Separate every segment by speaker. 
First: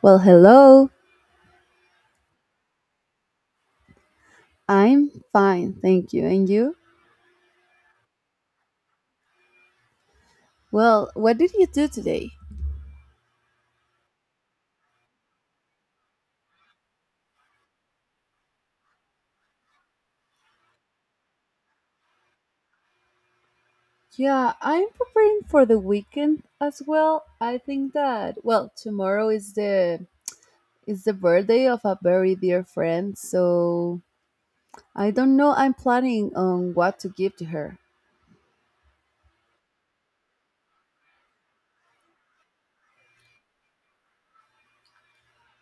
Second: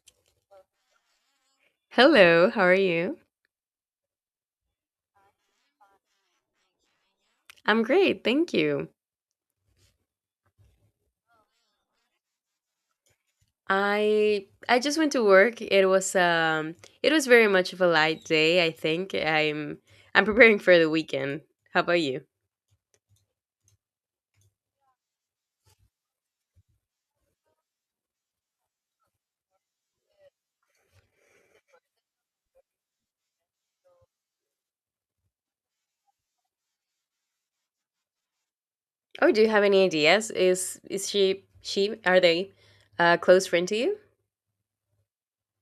Speaker 1: Well, hello.
Speaker 2: Hello, how are you?
Speaker 1: I'm fine, thank you. And you?
Speaker 2: I'm great, thank you.
Speaker 1: Well, what did you do today?
Speaker 2: I just went to work. It was very much of a light day, I think. I'm preparing for the weekend. How about you?
Speaker 1: Yeah, I'm preparing for the weekend as well. I think that, well, tomorrow is the birthday of a very dear friend, so I don't know. I'm planning on what to give to her.
Speaker 2: Oh, do you have any ideas? Is she are they a close friend to you?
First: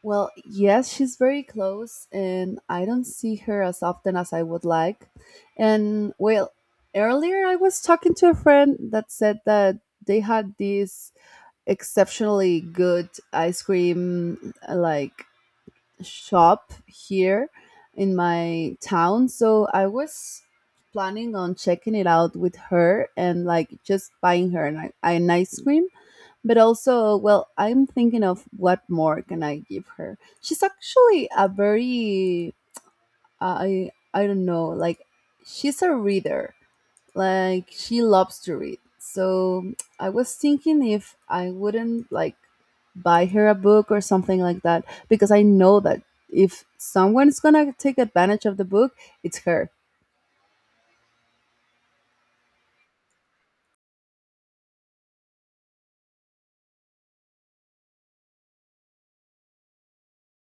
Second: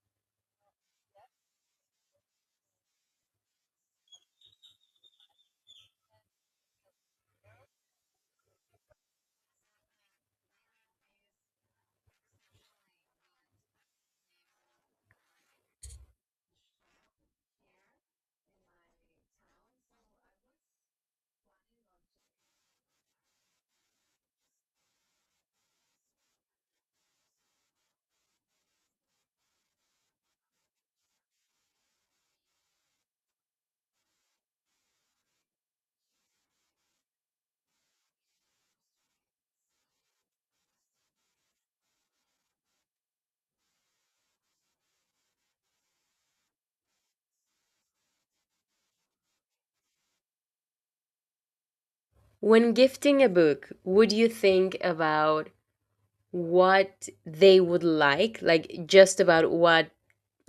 Speaker 1: Well, yes, she's very close and I don't see her as often as I would like. And, well, earlier I was talking to a friend that said that they had this exceptionally good ice cream, like, shop here in my town, so I was planning on checking it out with her and, like, just buying her an ice cream. But also, well, I'm thinking of what more can I give her. She's actually a very, I don't know, like, she's a reader, like she loves to read. So I was thinking if I wouldn't, like, buy her a book or something like that, because I know that if someone is going to take advantage of the book, it's her.
Speaker 2: When gifting a book, would you think about what they would like? Like just about what,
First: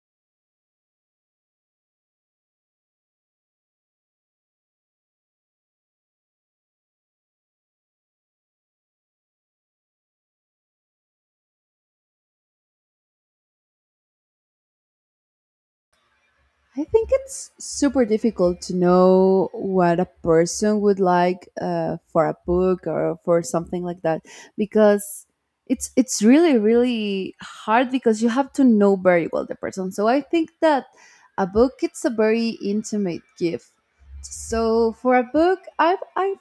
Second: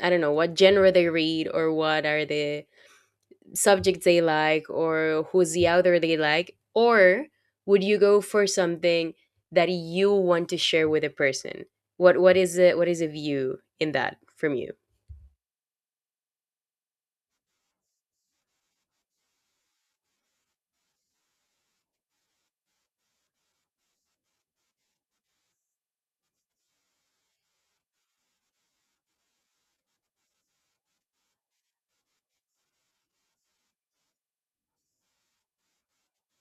Speaker 2: I don't know, what genre they read, or what are the subject they like, or who's the author they like, or would you go for something that you want to share with a person? What is it, what is a view in that from you?
Speaker 1: I think it's super difficult to know what a person would like for a book or for something like that, because it's really, really hard because you have to know very well the person. So I think that a book, it's a very intimate gift. So for a book, I have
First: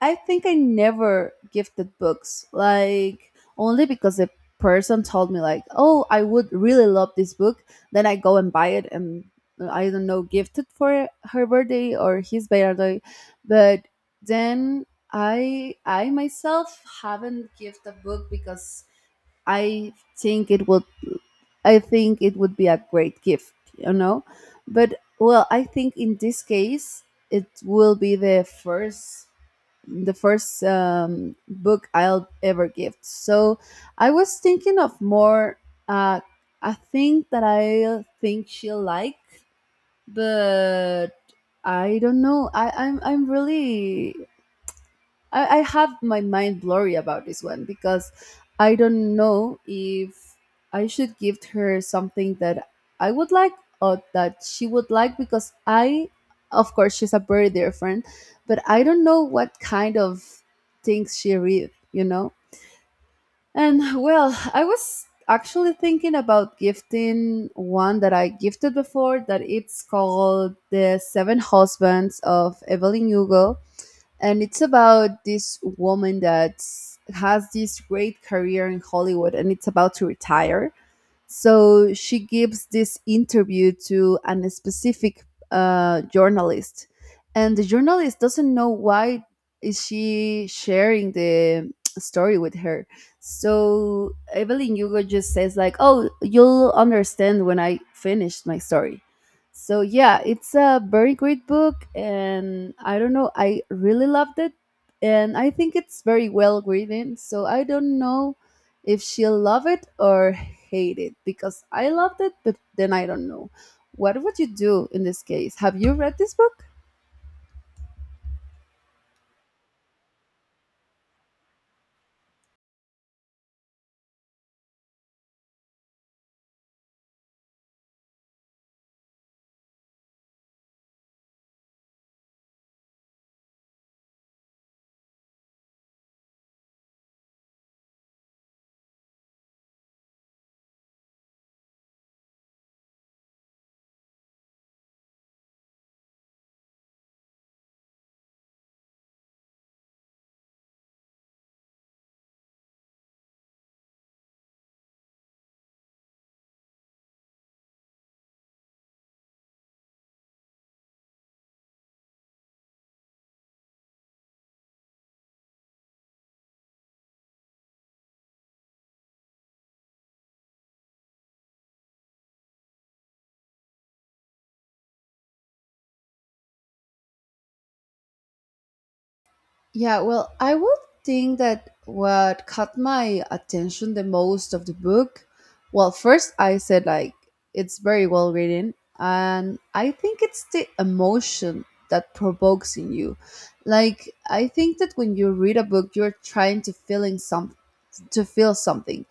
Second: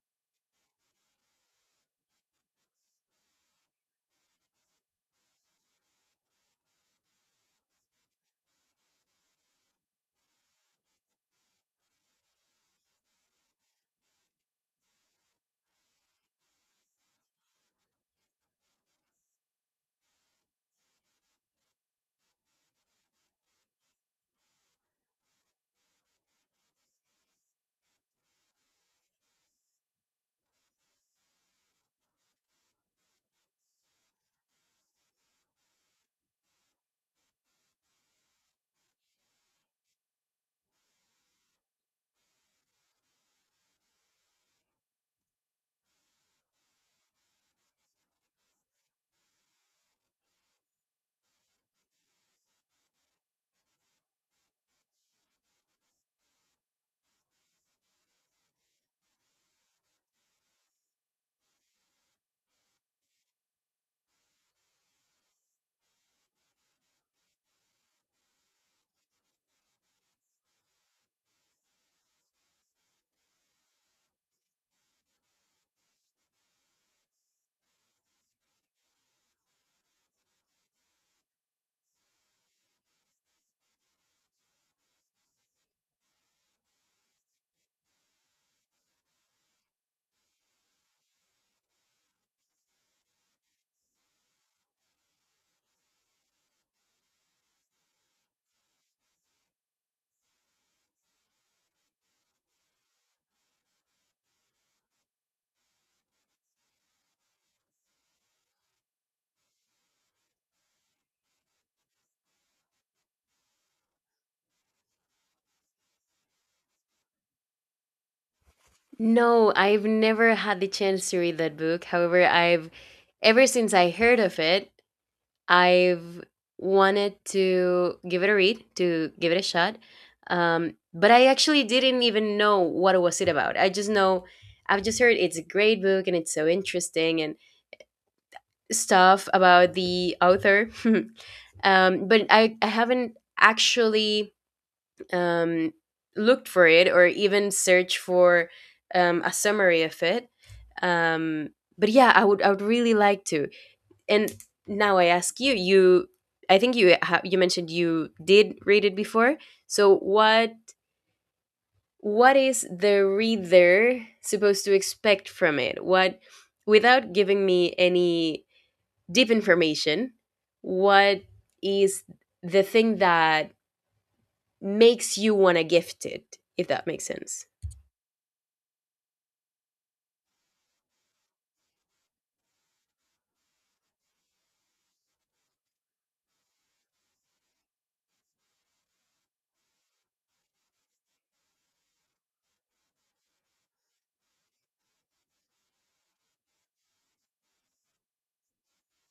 Speaker 1: I think I never gifted books, like, only because the person told me, like, "Oh, I would really love this book." Then I go and buy it and, I don't know, gifted for her birthday or his birthday. But then I myself haven't gifted a book because I think it would I think it would be a great gift, you know. But, well, I think in this case it will be the first, book I'll ever gift. So I was thinking of more, uh, a thing that I think she'll like, but I don't know. I, I'm really I have my mind blurry about this one because I don't know if I should give her something that I would like or that she would like. Because I, of course, she's a very dear friend, but I don't know what kind of things she read, you know? And, well, I was actually thinking about gifting one that I gifted before that it's called The Seven Husbands of Evelyn Hugo, and it's about this woman that has this great career in Hollywood and it's about to retire. So she gives this interview to a specific, journalist, and the journalist doesn't know why is she sharing the story with her. So Evelyn Hugo just says, like, "Oh, you'll understand when I finished my story." So, yeah, it's a very great book, and I don't know, I really loved it, and I think it's very well written. So I don't know if she'll love it or hate it, because I loved it, but then I don't know. What would you do in this case? Have you read this book?
Speaker 2: No, I've never had the chance to read that book. However, I've ever since I heard of it, I've wanted to give it a read, to give it a shot. But I actually didn't even know what was it about. I've just heard it's a great book and it's so interesting and stuff about the author. But I haven't actually um, looked for it, or even searched for a summary of it. um, but yeah, I would really like to. And now I ask you, I think you mentioned you did read it before. So what is the reader supposed to expect from it, what without giving me any deep information? What is the thing that makes you want to gift it, if that makes sense?
Speaker 1: Yeah, well, I would think that what caught my attention the most of the book, well, first I said, like, it's very well written, and I think it's the emotion that provokes in you. Like, I think that when you read a book, you're trying to feeling something, to feel something,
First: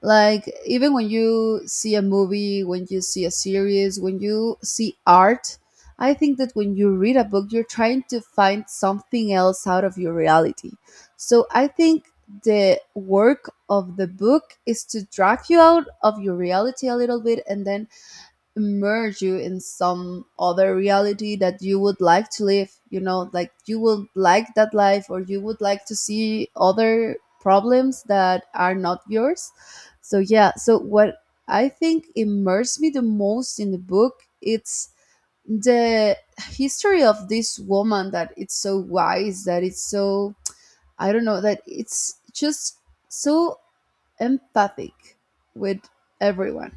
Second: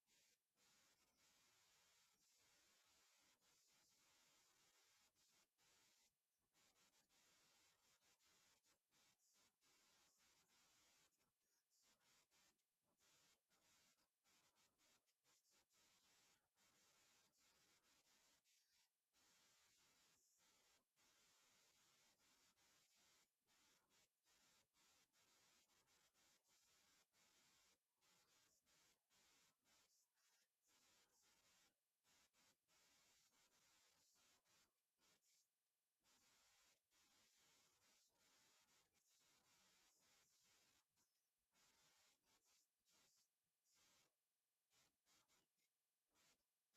Speaker 1: like even when you see a movie, when you see a series, when you see art, I think that when you read a book, you're trying to find something else out of your reality. So I think the work of the book is to drag you out of your reality a little bit, and then immerse you in some other reality that you would like to live, you know, like you would like that life, or you would like to see other problems that are not yours. So, yeah, so what I think immersed me the most in the book, it's the history of this woman that it's so wise, that it's so, I don't know, that it's just so empathic with everyone.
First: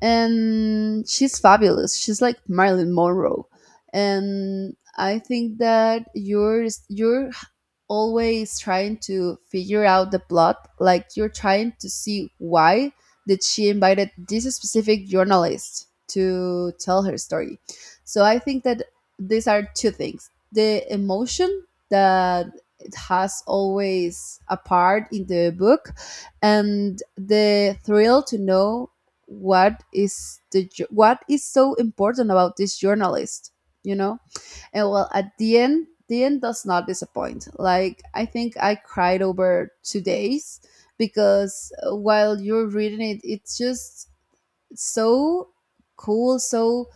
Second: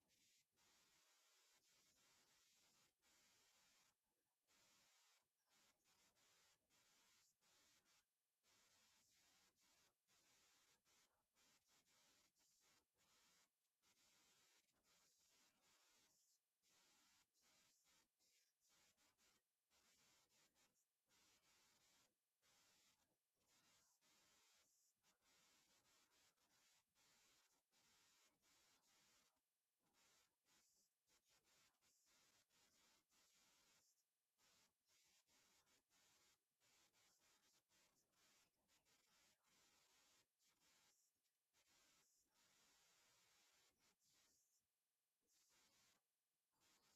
Speaker 1: And she's fabulous. She's like Marilyn Monroe, and I think that you're always trying to figure out the plot. Like you're trying to see why did she invited this specific journalist to tell her story. So I think that these are two things: the emotion that it has always a part in the book, and the thrill to know what is the what is so important about this journalist, you know. And, well, at the end, the end does not disappoint. Like I think I cried over 2 days because while you're reading it, it's just so cool, so,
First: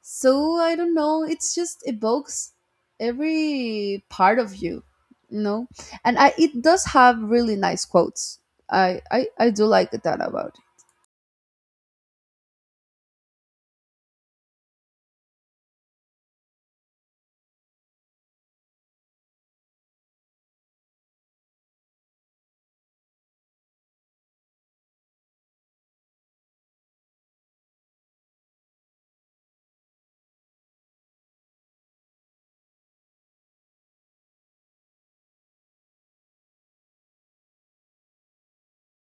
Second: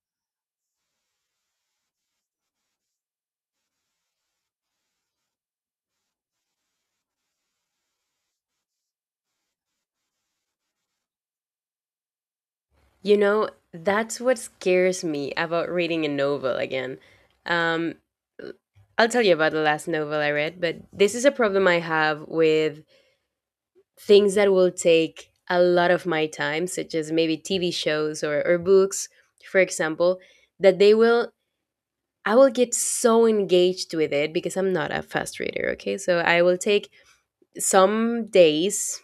Speaker 1: I don't know, it's just evokes every part of you, you know. And I, it does have really nice quotes. I do like that about...
Speaker 2: You know, that's what scares me about reading a novel again. um I'll tell you about the last novel I read, but this is a problem I have with things that will take a lot of my time, such as maybe TV shows or books, for example, that they will, I will get so engaged with it because I'm not a fast reader. Okay, so I will take some days,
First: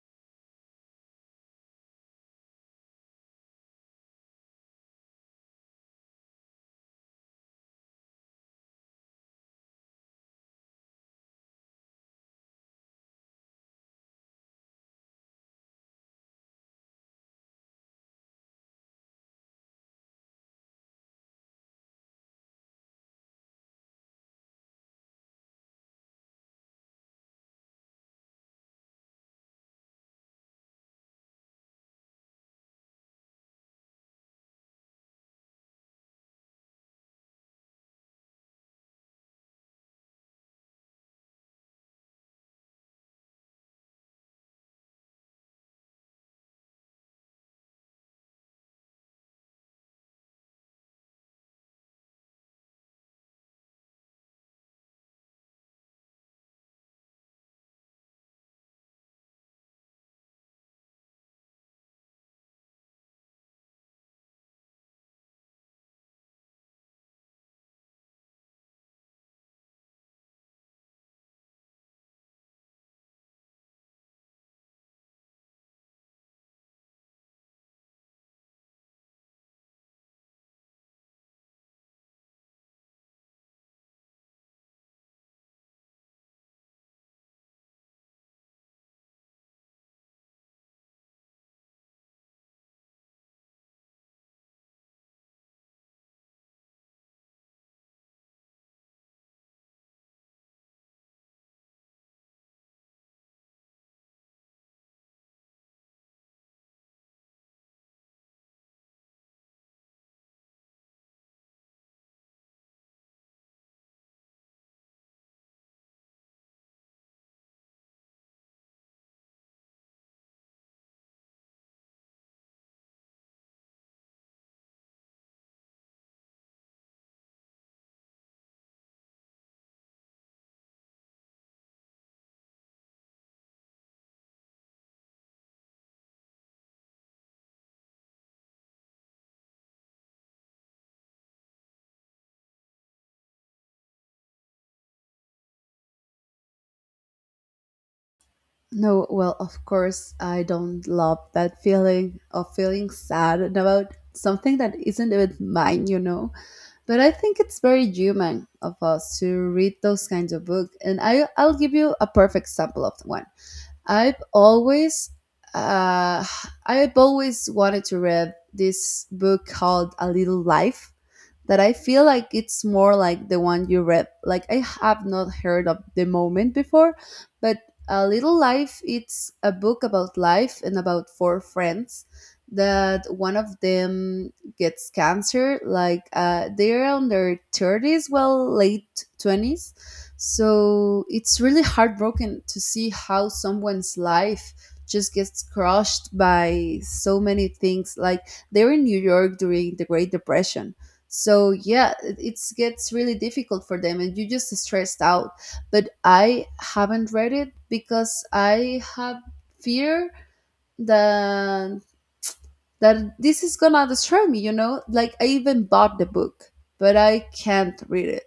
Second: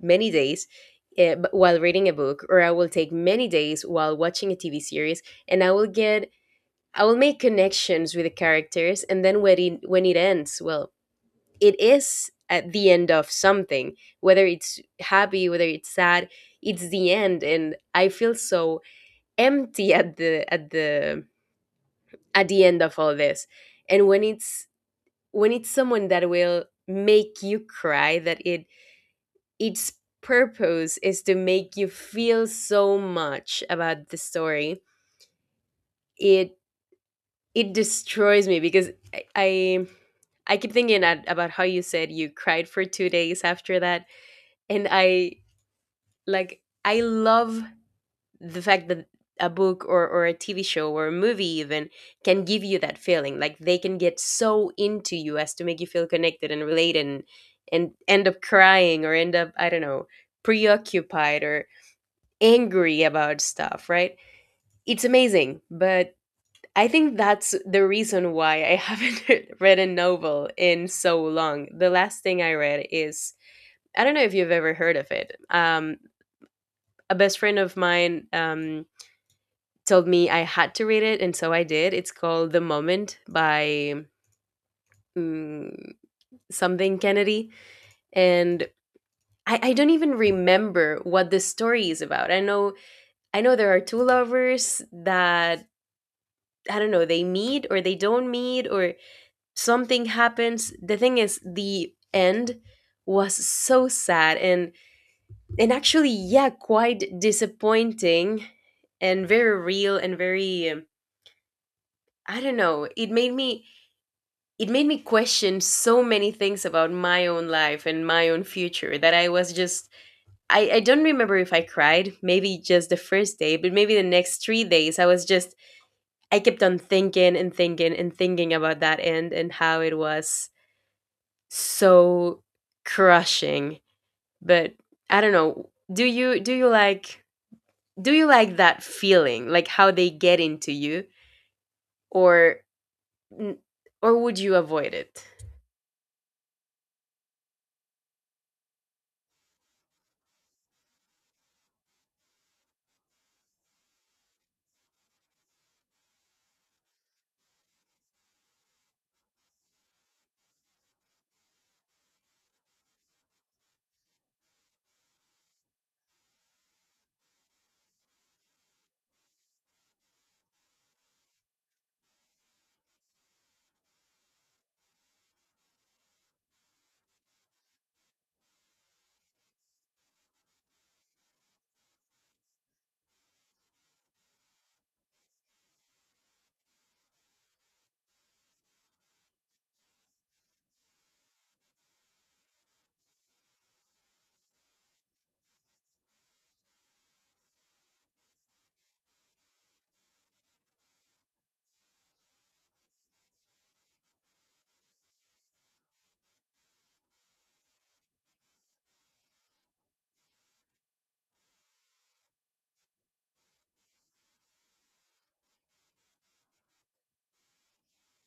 Speaker 2: many days, while reading a book, or I will take many days while watching a TV series, and I will get, I will make connections with the characters, and then when it ends, well, it is at the end of something, whether it's happy, whether it's sad, it's the end, and I feel so empty at the end of all this, and when it's someone that will make you cry, that it its purpose is to make you feel so much about the story, it it destroys me because I keep thinking about how you said you cried for 2 days after that. And I Like, I love the fact that a book or a TV show or a movie even can give you that feeling, like they can get so into you as to make you feel connected and related , and end up crying, or end up, I don't know, preoccupied or. Angry about stuff, right? It's amazing, but I think that's the reason why I haven't read a novel in so long. The last thing I read is, I don't know if you've ever heard of it. A best friend of mine told me I had to read it, and so I did. It's called The Moment by mm, something Kennedy, and I don't even remember what the story is about. I know there are two lovers that, I don't know, they meet or they don't meet or something happens. The thing is, the end was so sad , and actually, yeah, quite disappointing, and very real, and very, I don't know, it made me, it made me question so many things about my own life and my own future that I was just, I don't remember if I cried, maybe just the first day, but maybe the next 3 days I was just, I kept on thinking and thinking and thinking about that end and how it was so crushing. But I don't know. Do you like that feeling, like how they get into you, or would you avoid it?
Speaker 1: No, well, of course, I don't love that feeling of feeling sad about something that isn't even mine, you know. But I think it's very human of us to read those kinds of books, and I, I'll give you a perfect example of one. I've always, uh, I've always wanted to read this book called A Little Life, that I feel like it's more like the one you read. Like I have not heard of The Moment before, but A Little Life, it's a book about life and about four friends, that one of them gets cancer, like, they're on their 30s, well, late 20s. So it's really heartbroken to see how someone's life just gets crushed by so many things, like they're in New York during the Great Depression. So, yeah, it's gets really difficult for them and you just stressed out. But I haven't read it because I have fear that, this is gonna destroy me, you know. Like I even bought the book, but I can't read it.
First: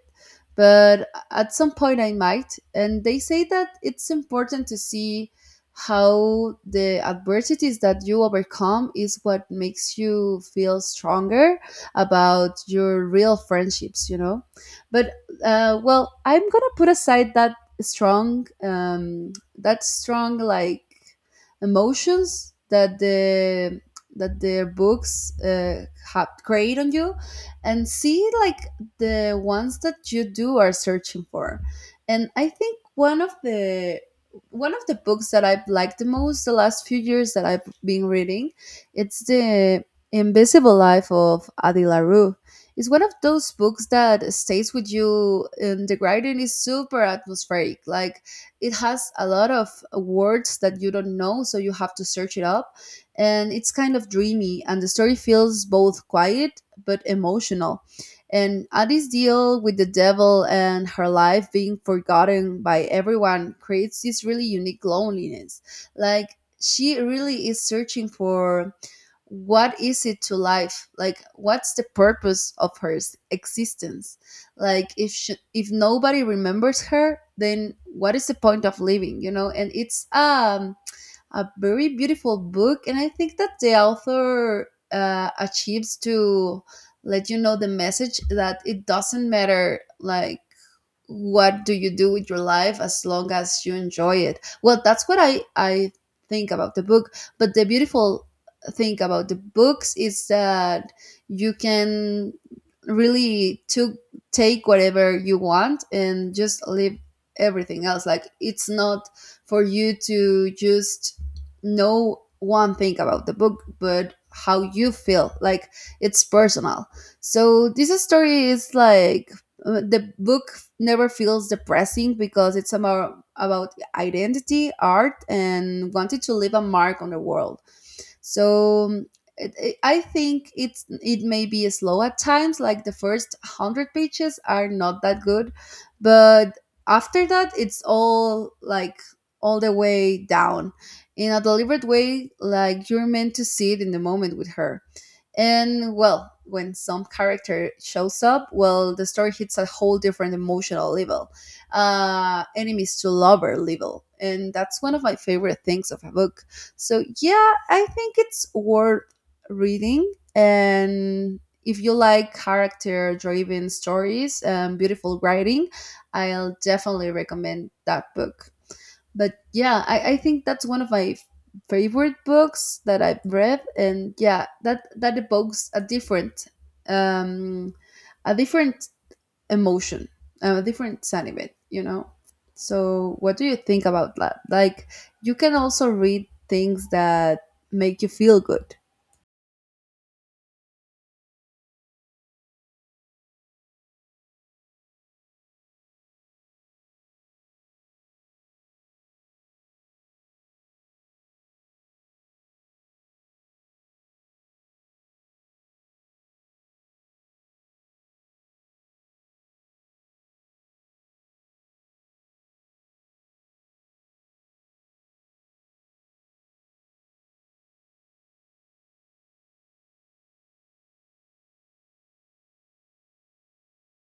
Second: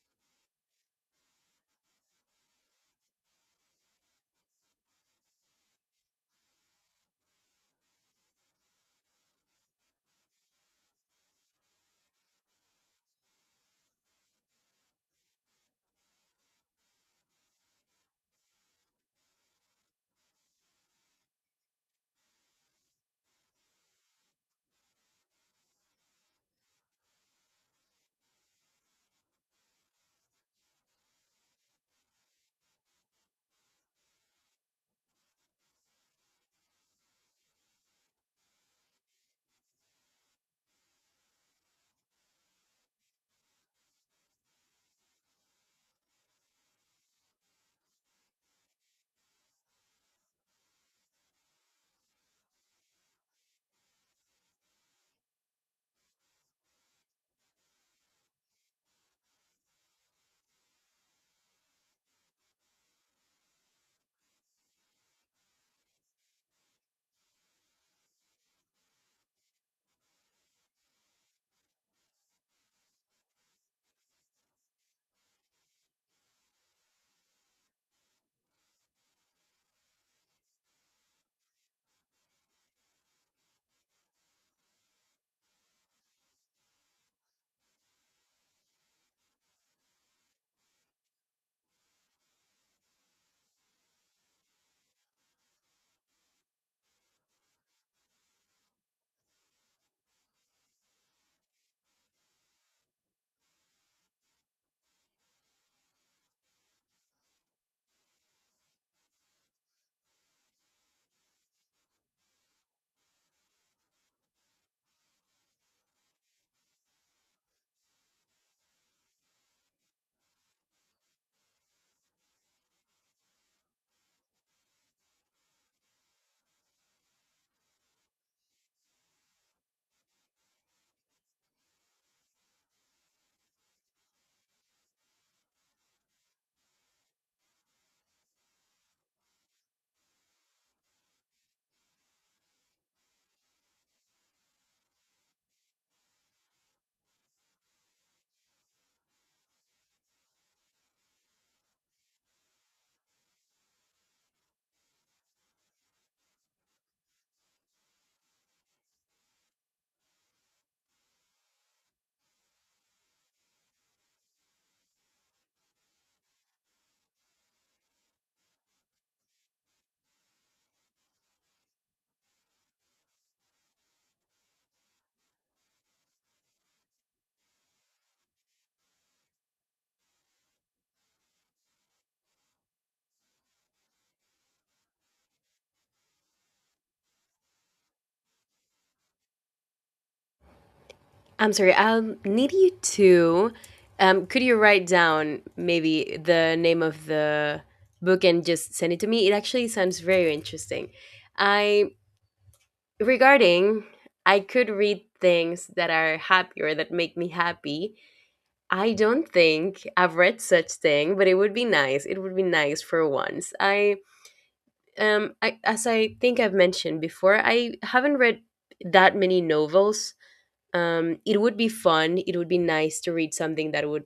Speaker 1: But at some point I might, and they say that it's important to see how the adversities that you overcome is what makes you feel stronger about your real friendships, you know. But, well, I'm gonna put aside that strong, emotions that the that their books have create on you, and see, like, the ones that you do are searching for. And I think one of the books that I've liked the most the last few years that I've been reading, it's The Invisible Life of adi larue. It's one of those books that stays with you, and the writing is super atmospheric. Like it has a lot of words that you don't know, so you have to search it up, and it's kind of dreamy, and the story feels both quiet but emotional. And Addie's deal with the devil and her life being forgotten by everyone creates this really unique loneliness. Like she really is searching for what is it to life? Like what's the purpose of her existence? Like if she, if nobody remembers her, then what is the point of living? You know. And it's a very beautiful book, and I think that the author achieves to let you know the message that it doesn't matter, like, what do you do with your life as long as you enjoy it. Well, that's what I think about the book. But the beautiful thing about the books is that you can really to take whatever you want and just leave everything else. Like it's not for you to just know one thing about the book, but how you feel, like, it's personal. So this story is like, the book never feels depressing because it's about, identity, art, and wanted to leave a mark on the world. So, I think it may be slow at times. Like the first 100 pages are not that good, but after that, it's all, like, all the way down in a deliberate way, like you're meant to see it in the moment with her. And, well, when some character shows up, well, the story hits a whole different emotional level, enemies to lover level. And that's one of my favorite things of a book. So, yeah, I think it's worth reading. And if you like character driven stories and beautiful writing, I'll definitely recommend that book. But, yeah, I think that's one of my favorite books that I've read, and, yeah, that evokes um, a different emotion, a different sentiment, you know. So, what do you think about that? Like, you can also read things that make you feel good.
Speaker 2: I'm sorry. I'll need you to. Could you write down maybe the name of the book and just send it to me? It actually sounds very interesting. I regarding I could read things that are happy or that make me happy. I don't think I've read such thing, but it would be nice. It would be nice for once. As I think I've mentioned before, I haven't read that many novels. It would be fun. It would be nice to read something that would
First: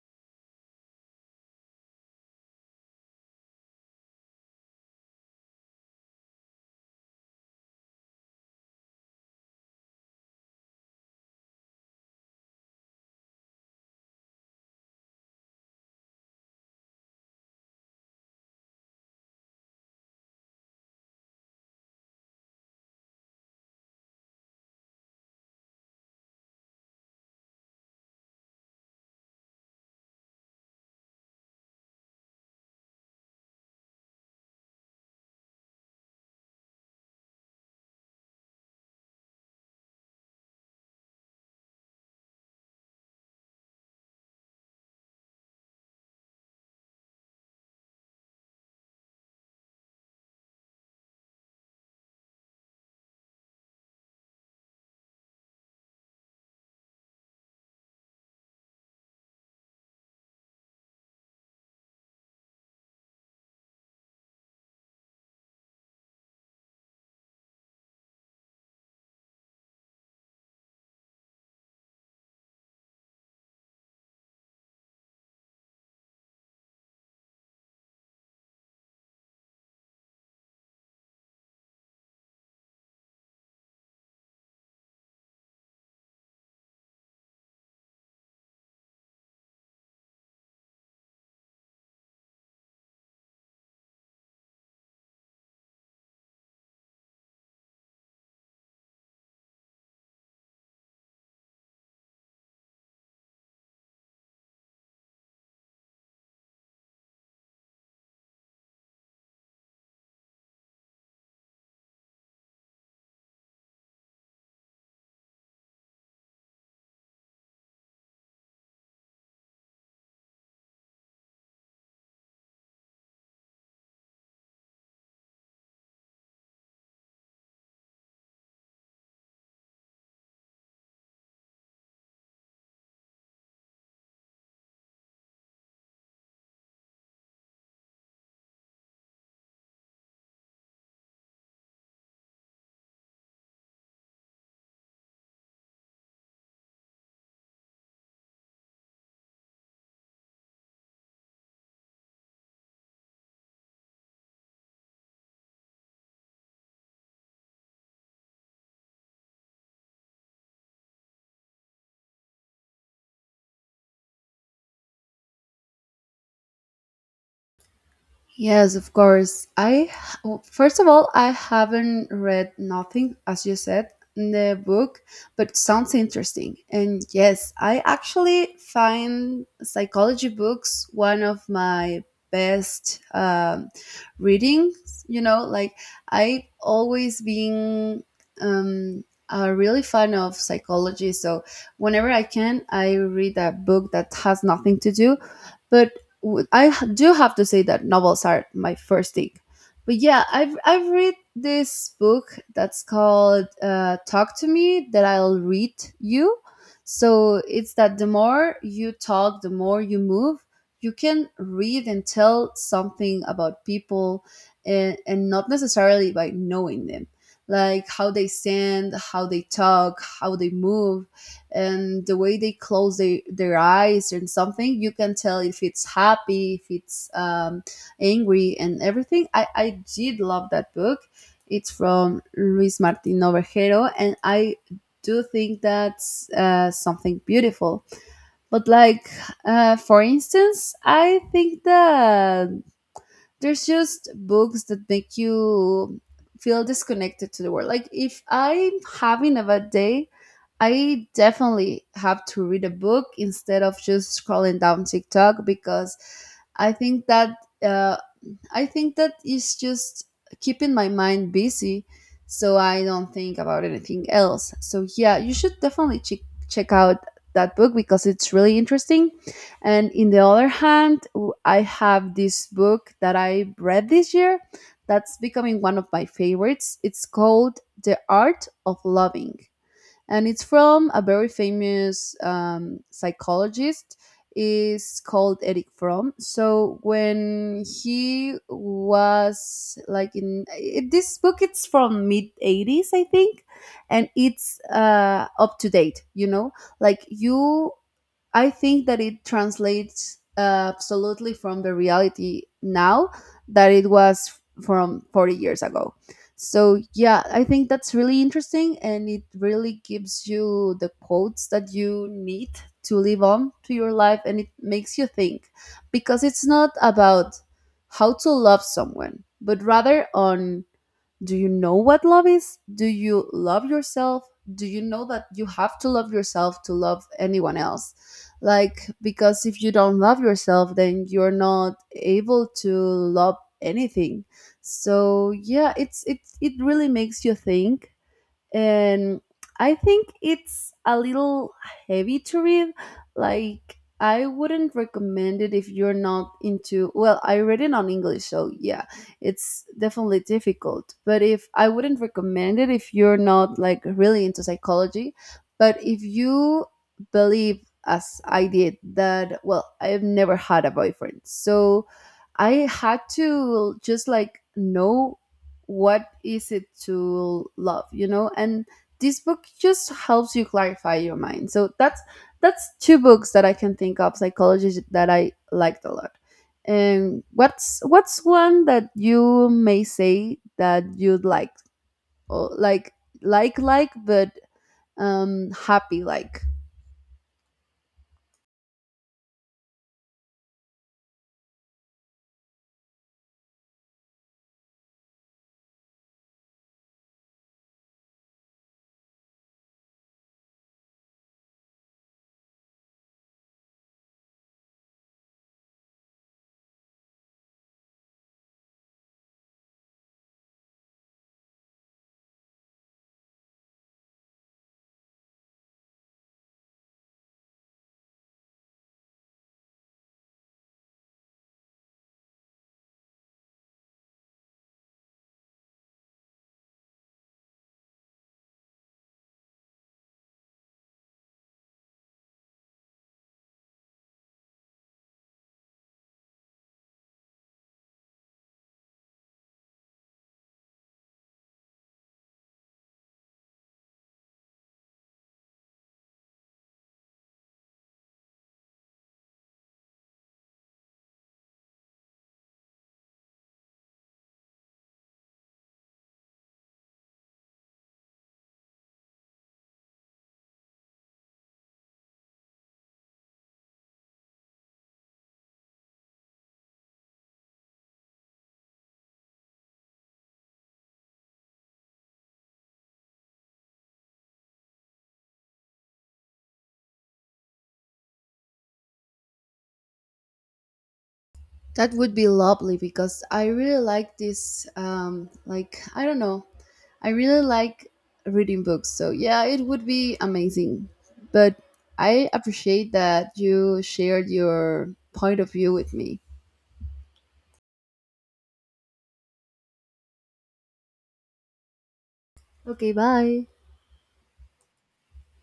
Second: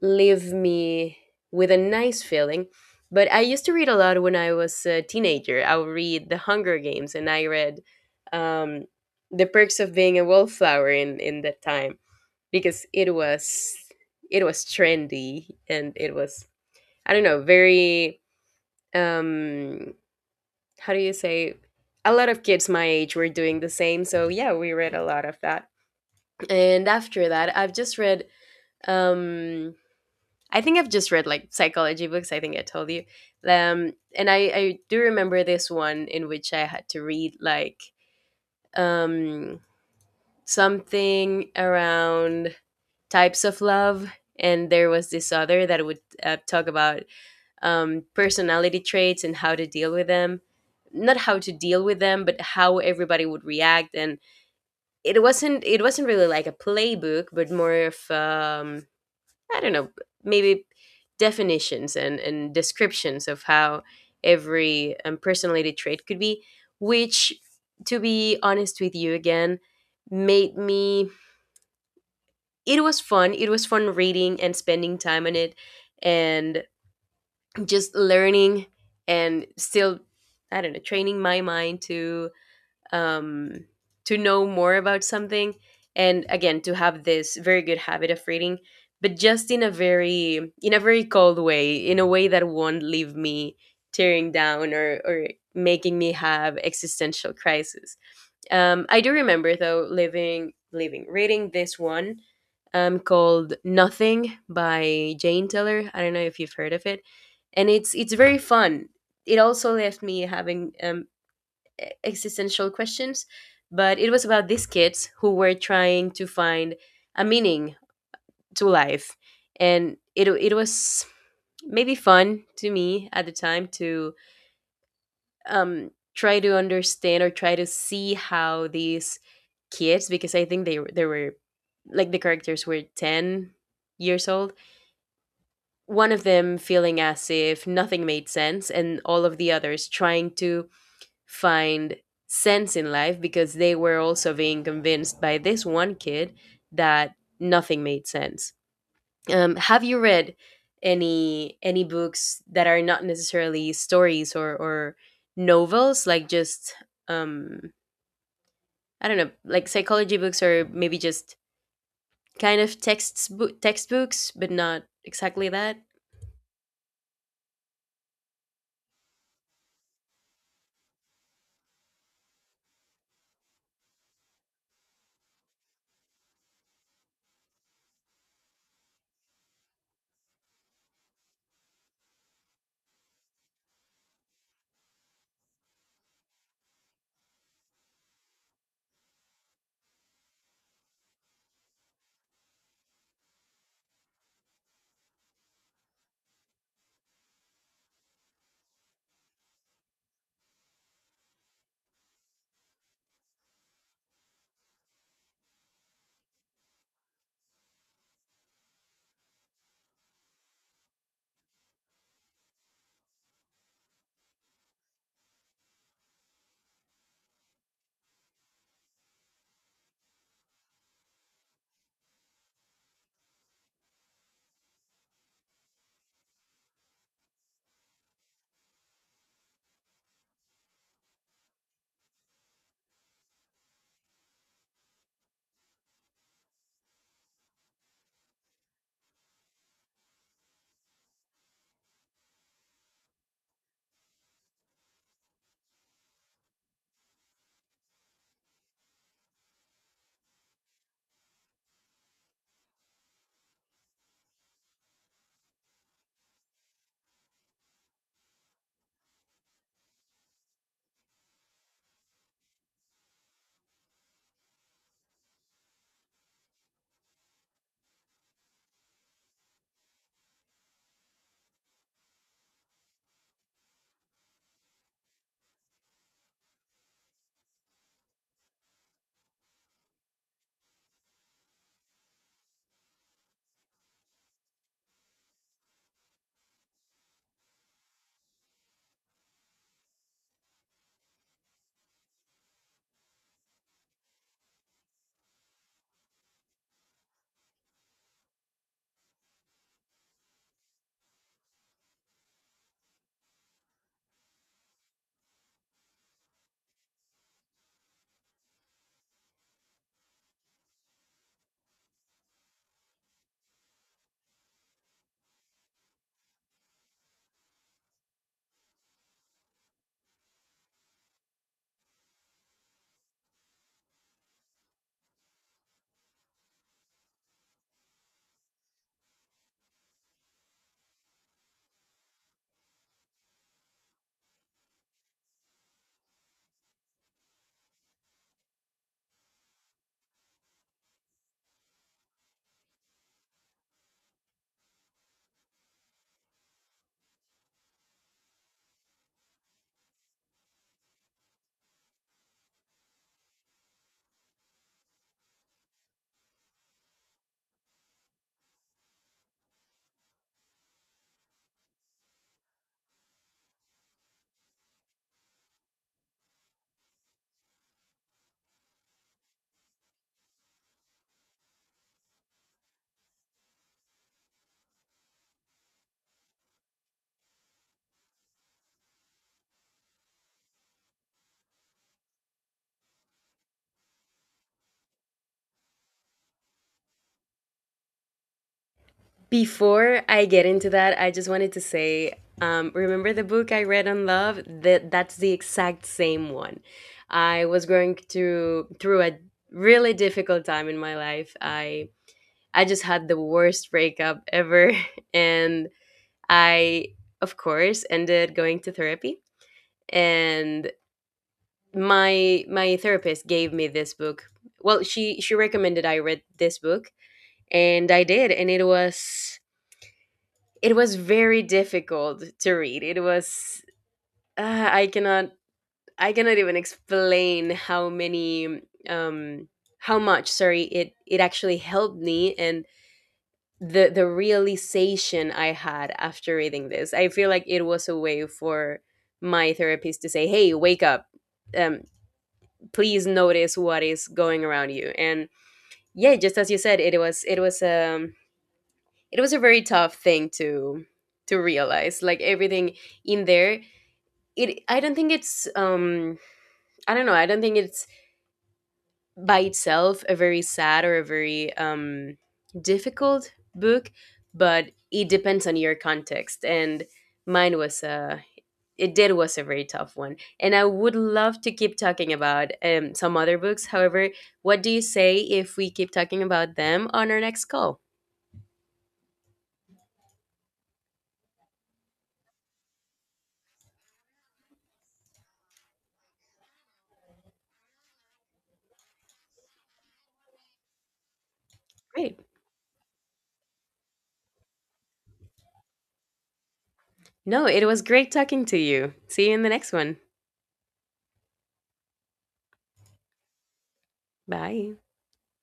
Speaker 2: leave me with a nice feeling. But I used to read a lot when I was a teenager. I would read The Hunger Games, and I read um, The Perks of Being a Wallflower in that time because it was trendy, and it was, I don't know, very um, how do you say, a lot of kids my age were doing the same. So yeah, we read a lot of that. And after that, um I think I've just read like psychology books. I think I told you. And I do remember this one in which I had to read, like, um, something around types of love. And there was this other that would talk about personality traits and how to deal with them. Not how to deal with them, but how everybody would react. And it wasn't really like a playbook, but more of, I don't know, maybe definitions and descriptions of how every personality trait could be, which, to be honest with you again, made me. It was fun. It was fun reading and spending time on it and just learning and still, I don't know, training my mind to, um, to know more about something, and again, to have this very good habit of reading, but just in a very, in a very cold way, in a way that won't leave me tearing down or making me have existential crisis. I do remember though living living reading this one, called Nothing by Jane Teller. I don't know if you've heard of it, and it's very fun. It also left me having, existential questions, but it was about these kids who were trying to find a meaning to life. And it was maybe fun to me at the time to, try to understand or try to see how these kids, because I think they, they were, like, the characters were 10 years old, one of them feeling as if nothing made sense, and all of the others trying to find sense in life because they were also being convinced by this one kid that nothing made sense. Have you read any books that are not necessarily stories or novels, like just, um, I don't know, like psychology books, or maybe just kind of texts textbooks, but not exactly that?
Speaker 1: Yes, of course. I, well, first of all, I haven't read nothing as you said in the book, but sounds interesting. And, yes, I actually find psychology books one of my best, readings. You know, like I always been, um, a really fan of psychology. So whenever I can, I read a book that has nothing to do. But do have to say that novels are my first thing. But yeah, I've read this book that's called "Talk to Me" that I'll read you. So it's that the more you talk, the more you move. You can read and tell something about people, and not necessarily by knowing them, like how they stand, how they talk, how they move and the way they close their eyes and something you can tell if it's happy if it's angry and everything I did love that book. It's from Luis Martin Novejero and I do think that's something beautiful. But like for instance I think that there's just books that make you feel disconnected to the world, like if I'm having a bad day I definitely have to read a book instead of just scrolling down TikTok because i think that uh, I think that is just keeping my mind busy so I don't think about anything else. So yeah, you should definitely check out that book because it's really interesting. And in the other hand, I have this book that I read this year that's becoming one of my favorites. It's called "The Art of Loving" and it's from a very famous psychologist is called Eric Fromm. So when he was like in it, this book, it's from mid 80s, I think, and it's up to date, like you I think that it translates absolutely from the reality now that it was from 40 years ago. So, yeah, I think that's really interesting and it really gives you the quotes that you need to live on to your life and it makes you think because it's not about how to love someone, but rather on do you know what love is? Do you love yourself? Do you know that you have to love yourself to love anyone else? Like, because if you don't love yourself, then you're not able to love anything. So yeah, it really makes you think. And I think it's a little heavy to read. Like I wouldn't recommend it if you're not into. Well, I read it on English, so yeah, it's definitely difficult. But if I wouldn't recommend it if you're not like really into psychology, but if you believe as I did that, well, I've never had a boyfriend, so I had to just like know what is it to love. And this book just helps you clarify your mind. So that's two books that I can think of psychology that I liked a lot. And what's one that you may say that you'd like, or like, but happy, like.
Speaker 2: Before I get into that, I just wanted to say, remember the book I read on love? That's the exact same one. I was going through a really difficult time in my life. I just had the worst breakup ever, and I, of course, ended going to therapy. And my therapist gave me this book. Well, she recommended I read this book, and I did, and it was, it was very difficult to read. It was, I cannot, I cannot even explain how many, um how much, sorry, it actually helped me, and the realization I had after reading this. I feel like it was a way for my therapist to say, "Hey, wake up. Um Please notice what is going around you." And yeah, just as you said, it was a very tough thing to realize, like, everything in there. It I don't think it's, I don't know, I don't think it's, by itself, a very sad or a very difficult book, but it depends on your context, and mine was a, it did was a very tough one. And I would love to keep talking about some other books. However, what do you say if we keep talking about them on our next call?
Speaker 1: That would be lovely because I really like this like I don't know, I really like reading books, so yeah, it would be amazing. But
Speaker 2: Great.
Speaker 1: I appreciate that you shared your point of view with me.
Speaker 2: No, it was great talking to you. See you in the next one.
Speaker 1: Okay, bye.
Speaker 2: Bye.